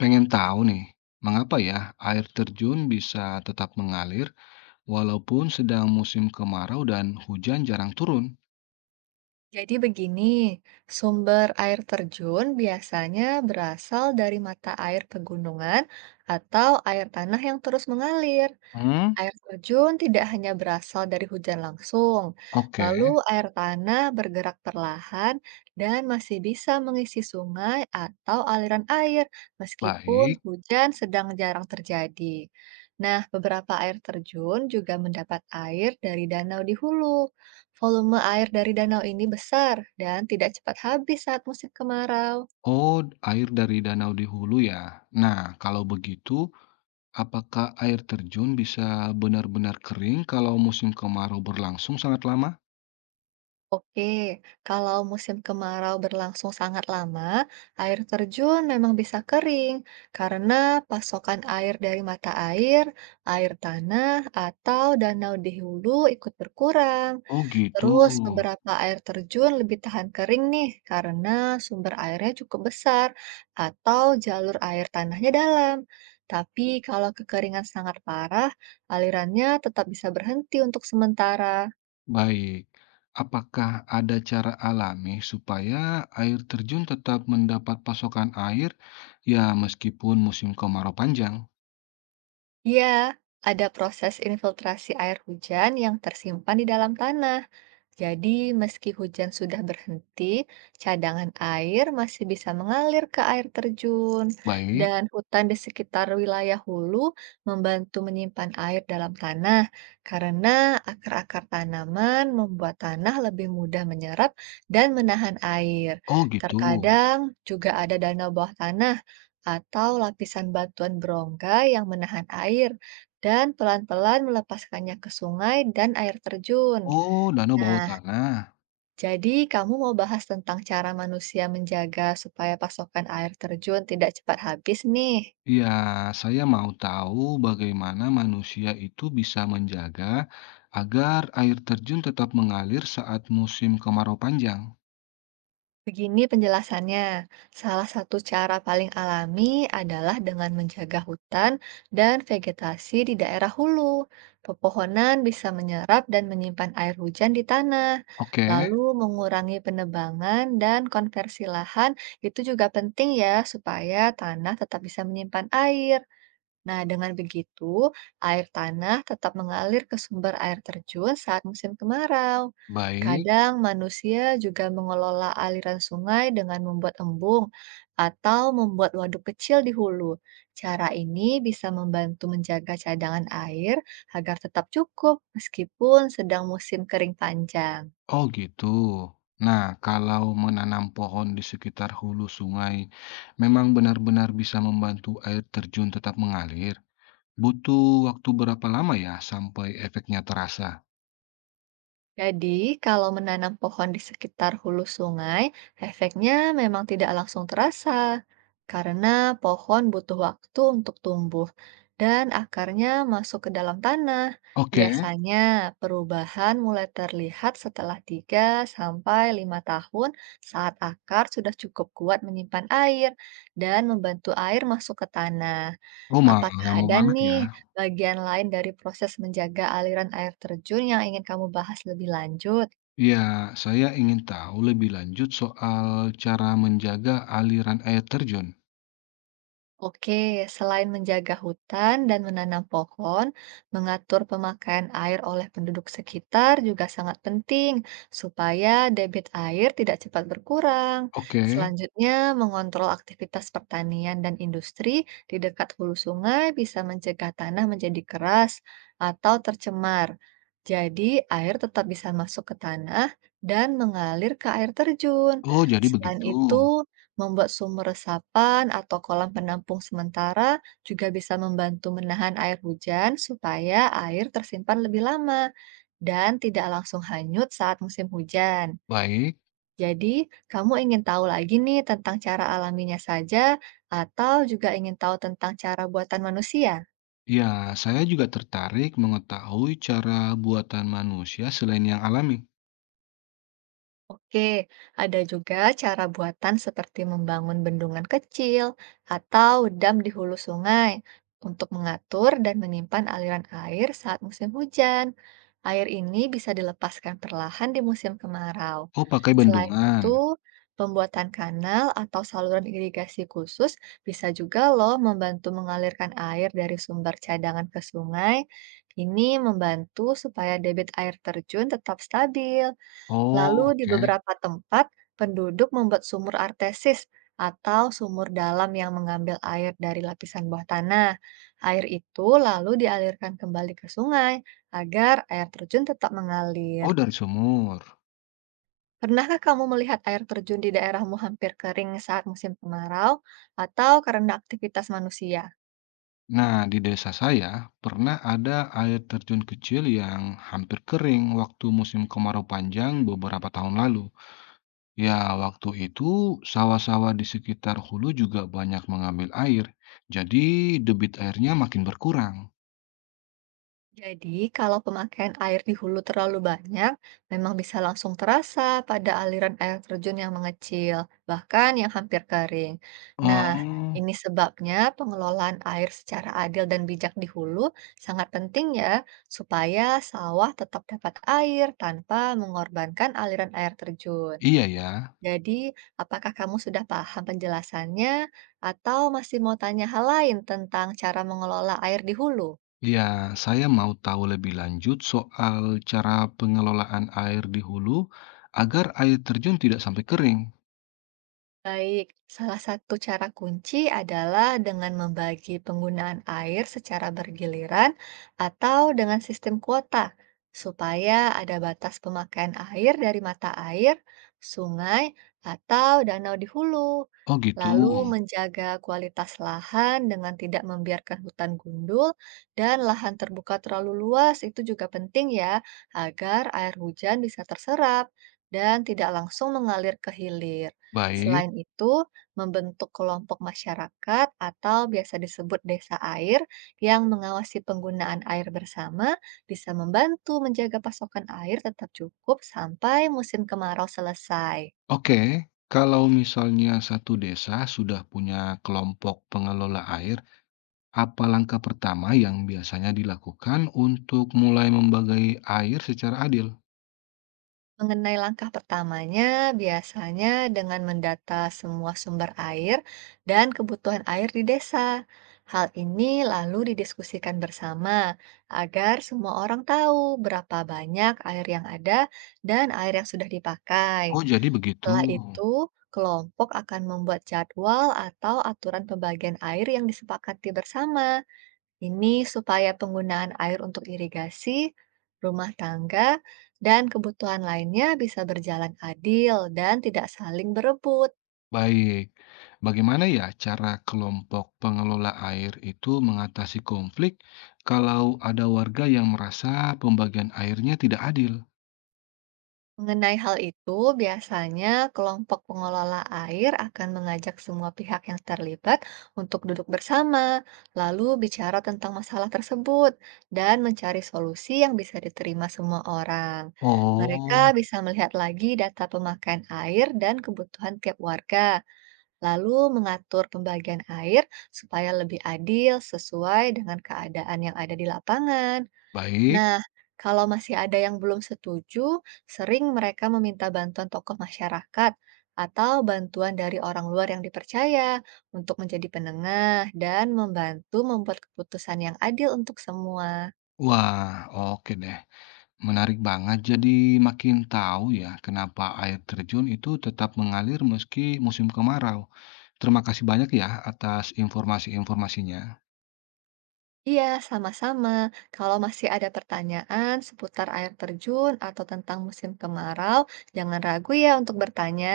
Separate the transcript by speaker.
Speaker 1: Pengen tahu nih, mengapa ya air terjun bisa tetap mengalir walaupun sedang musim kemarau dan hujan jarang turun?
Speaker 2: Jadi begini, sumber air terjun biasanya berasal dari mata air pegunungan atau air tanah yang terus mengalir.
Speaker 1: Hmm,
Speaker 2: Air terjun tidak hanya berasal dari hujan langsung, lalu
Speaker 1: oke,
Speaker 2: air tanah bergerak perlahan dan masih bisa mengisi sungai atau aliran air meskipun
Speaker 1: baik.
Speaker 2: hujan sedang jarang terjadi. Nah, beberapa air terjun juga mendapat air dari danau di hulu. Volume air dari danau ini besar dan tidak cepat habis saat musim kemarau.
Speaker 1: Oh, air dari danau di hulu ya. Nah, kalau begitu, apakah air terjun bisa benar-benar kering kalau musim kemarau berlangsung sangat lama?
Speaker 2: Oke, kalau musim kemarau berlangsung sangat lama, air terjun memang bisa kering karena pasokan air dari mata air, air tanah, atau danau di hulu ikut berkurang.
Speaker 1: Oh, gitu.
Speaker 2: Terus beberapa air terjun lebih tahan kering nih karena sumber airnya cukup besar atau jalur air tanahnya dalam. Tapi kalau kekeringan sangat parah, alirannya tetap bisa berhenti untuk sementara.
Speaker 1: Baik, apakah ada cara alami supaya air terjun tetap mendapat pasokan air, ya meskipun musim kemarau panjang?
Speaker 2: Iya, ada proses infiltrasi air hujan yang tersimpan di dalam tanah. Jadi, meski hujan sudah berhenti, cadangan air masih bisa mengalir ke air terjun,
Speaker 1: Baik,
Speaker 2: dan hutan di sekitar wilayah hulu membantu menyimpan air dalam tanah karena akar-akar tanaman membuat tanah lebih mudah menyerap dan menahan air.
Speaker 1: oh gitu.
Speaker 2: Terkadang juga ada danau bawah tanah atau lapisan batuan berongga yang menahan air. Dan pelan-pelan melepaskannya ke sungai dan air terjun.
Speaker 1: Oh, danau bawah
Speaker 2: Nah,
Speaker 1: tanah.
Speaker 2: jadi kamu mau bahas tentang cara manusia menjaga supaya pasokan air terjun tidak cepat habis nih.
Speaker 1: Ya, saya mau tahu bagaimana manusia itu bisa menjaga agar air terjun tetap mengalir saat musim kemarau panjang.
Speaker 2: Begini penjelasannya, salah satu cara paling alami adalah dengan menjaga hutan dan vegetasi di daerah hulu. Pepohonan bisa menyerap dan menyimpan air hujan di tanah,
Speaker 1: Oke,
Speaker 2: lalu mengurangi penebangan dan konversi lahan itu juga penting ya supaya tanah tetap bisa menyimpan air. Nah, dengan begitu, air tanah tetap mengalir ke sumber air terjun saat musim kemarau.
Speaker 1: baik.
Speaker 2: Kadang manusia juga mengelola aliran sungai dengan membuat embung atau membuat waduk kecil di hulu. Cara ini bisa membantu menjaga cadangan air agar tetap cukup meskipun sedang musim kering panjang.
Speaker 1: Oh gitu. Nah, kalau menanam pohon di sekitar hulu sungai memang benar-benar bisa membantu air terjun tetap mengalir. Butuh waktu berapa lama ya sampai efeknya terasa?
Speaker 2: Jadi, kalau menanam pohon di sekitar hulu sungai, efeknya memang tidak langsung terasa karena pohon butuh waktu untuk tumbuh dan akarnya masuk ke dalam tanah.
Speaker 1: Oke.
Speaker 2: Biasanya, perubahan mulai terlihat setelah 3 sampai 5 tahun saat akar sudah cukup kuat menyimpan air dan membantu air masuk ke tanah.
Speaker 1: Oh, mah
Speaker 2: Apakah
Speaker 1: lama
Speaker 2: ada
Speaker 1: banget
Speaker 2: nih
Speaker 1: ya.
Speaker 2: bagian lain dari proses menjaga aliran air terjun yang ingin kamu bahas lebih lanjut?
Speaker 1: Ya, saya ingin tahu lebih lanjut soal cara menjaga aliran air terjun.
Speaker 2: Oke, selain menjaga hutan dan menanam pohon, mengatur pemakaian air oleh penduduk sekitar juga sangat penting supaya debit air tidak cepat berkurang.
Speaker 1: Oke.
Speaker 2: Selanjutnya, mengontrol aktivitas pertanian dan industri di dekat hulu sungai bisa mencegah tanah menjadi keras atau tercemar. Jadi, air tetap bisa masuk ke tanah dan mengalir ke air terjun.
Speaker 1: Oh, jadi
Speaker 2: Selain
Speaker 1: begitu.
Speaker 2: itu, membuat sumur resapan atau kolam penampung sementara juga bisa membantu menahan air hujan supaya air tersimpan lebih lama dan tidak langsung hanyut saat musim hujan.
Speaker 1: Baik.
Speaker 2: Jadi, kamu ingin tahu lagi nih tentang cara alaminya saja atau juga ingin tahu tentang cara buatan manusia?
Speaker 1: Ya, saya juga tertarik mengetahui cara buatan manusia selain yang alami.
Speaker 2: Oke, ada juga cara buatan seperti membangun bendungan kecil atau dam di hulu sungai untuk mengatur dan menyimpan aliran air saat musim hujan. Air ini bisa dilepaskan perlahan di musim kemarau.
Speaker 1: Oh, pakai
Speaker 2: Selain
Speaker 1: bendungan?
Speaker 2: itu, pembuatan kanal atau saluran irigasi khusus bisa juga loh membantu mengalirkan air dari sumber cadangan ke sungai. Ini membantu supaya debit air terjun tetap stabil. Lalu
Speaker 1: Oh,
Speaker 2: di
Speaker 1: oke.
Speaker 2: beberapa tempat, penduduk membuat sumur artesis atau sumur dalam yang mengambil air dari lapisan bawah tanah. Air itu lalu dialirkan kembali ke sungai agar air terjun tetap mengalir.
Speaker 1: Oh, dari sumur.
Speaker 2: Pernahkah kamu melihat air terjun di daerahmu hampir kering saat musim kemarau atau karena aktivitas manusia?
Speaker 1: Nah, di desa saya pernah ada air terjun kecil yang hampir kering waktu musim kemarau panjang beberapa tahun lalu. Ya, waktu itu sawah-sawah di sekitar hulu juga banyak mengambil air, jadi debit airnya makin berkurang.
Speaker 2: Jadi, kalau pemakaian air di hulu terlalu banyak, memang bisa langsung terasa pada aliran air terjun yang mengecil, bahkan yang hampir kering. Nah,
Speaker 1: Oh,
Speaker 2: ini sebabnya pengelolaan air secara adil dan bijak di hulu sangat penting ya, supaya sawah tetap dapat air tanpa mengorbankan aliran air terjun.
Speaker 1: iya ya.
Speaker 2: Jadi, apakah kamu sudah paham penjelasannya, atau masih mau tanya hal lain tentang cara mengelola air di hulu?
Speaker 1: Iya, saya mau tahu lebih lanjut soal cara pengelolaan air di hulu agar air terjun tidak sampai kering.
Speaker 2: Baik, salah satu cara kunci adalah dengan membagi penggunaan air secara bergiliran atau dengan sistem kuota, supaya ada batas pemakaian air dari mata air, sungai, atau danau di hulu.
Speaker 1: Oh gitu,
Speaker 2: Lalu menjaga kualitas lahan dengan tidak membiarkan hutan gundul dan lahan terbuka terlalu luas itu juga penting ya, agar air hujan bisa terserap dan tidak langsung mengalir ke hilir.
Speaker 1: baik.
Speaker 2: Selain itu, membentuk kelompok masyarakat atau biasa disebut desa air yang mengawasi penggunaan air bersama bisa membantu menjaga pasokan air tetap cukup sampai musim kemarau selesai.
Speaker 1: Oke, kalau misalnya satu desa sudah punya kelompok pengelola air, apa langkah pertama yang biasanya dilakukan untuk mulai membagi air secara adil?
Speaker 2: Mengenai langkah pertamanya, biasanya dengan mendata semua sumber air dan kebutuhan air di desa. Hal ini lalu didiskusikan bersama agar semua orang tahu berapa banyak air yang ada dan air yang sudah dipakai.
Speaker 1: Oh, jadi begitu.
Speaker 2: Setelah itu, kelompok akan membuat jadwal atau aturan pembagian air yang disepakati bersama. Ini supaya penggunaan air untuk irigasi, rumah tangga, dan kebutuhan lainnya bisa berjalan adil dan tidak saling berebut.
Speaker 1: Baik. Bagaimana ya cara kelompok pengelola air itu mengatasi konflik kalau ada warga yang merasa pembagian airnya tidak adil?
Speaker 2: Mengenai hal itu, biasanya kelompok pengelola air akan mengajak semua pihak yang terlibat untuk duduk bersama, lalu bicara tentang masalah tersebut, dan mencari solusi yang bisa diterima semua orang. Mereka
Speaker 1: Oh,
Speaker 2: bisa melihat lagi data pemakaian air dan kebutuhan tiap warga lalu mengatur pembagian air supaya lebih adil sesuai dengan keadaan yang ada di lapangan.
Speaker 1: baik.
Speaker 2: Nah, kalau masih ada yang belum setuju, sering mereka meminta bantuan tokoh masyarakat atau bantuan dari orang luar yang dipercaya untuk menjadi penengah dan membantu membuat keputusan yang adil untuk semua.
Speaker 1: Wah, oke deh. Menarik banget, jadi makin tahu ya kenapa air terjun itu tetap mengalir meski musim kemarau. Terima kasih banyak ya atas informasi-informasinya.
Speaker 2: Iya, sama-sama. Kalau masih ada pertanyaan seputar air terjun atau tentang musim kemarau, jangan ragu ya untuk bertanya.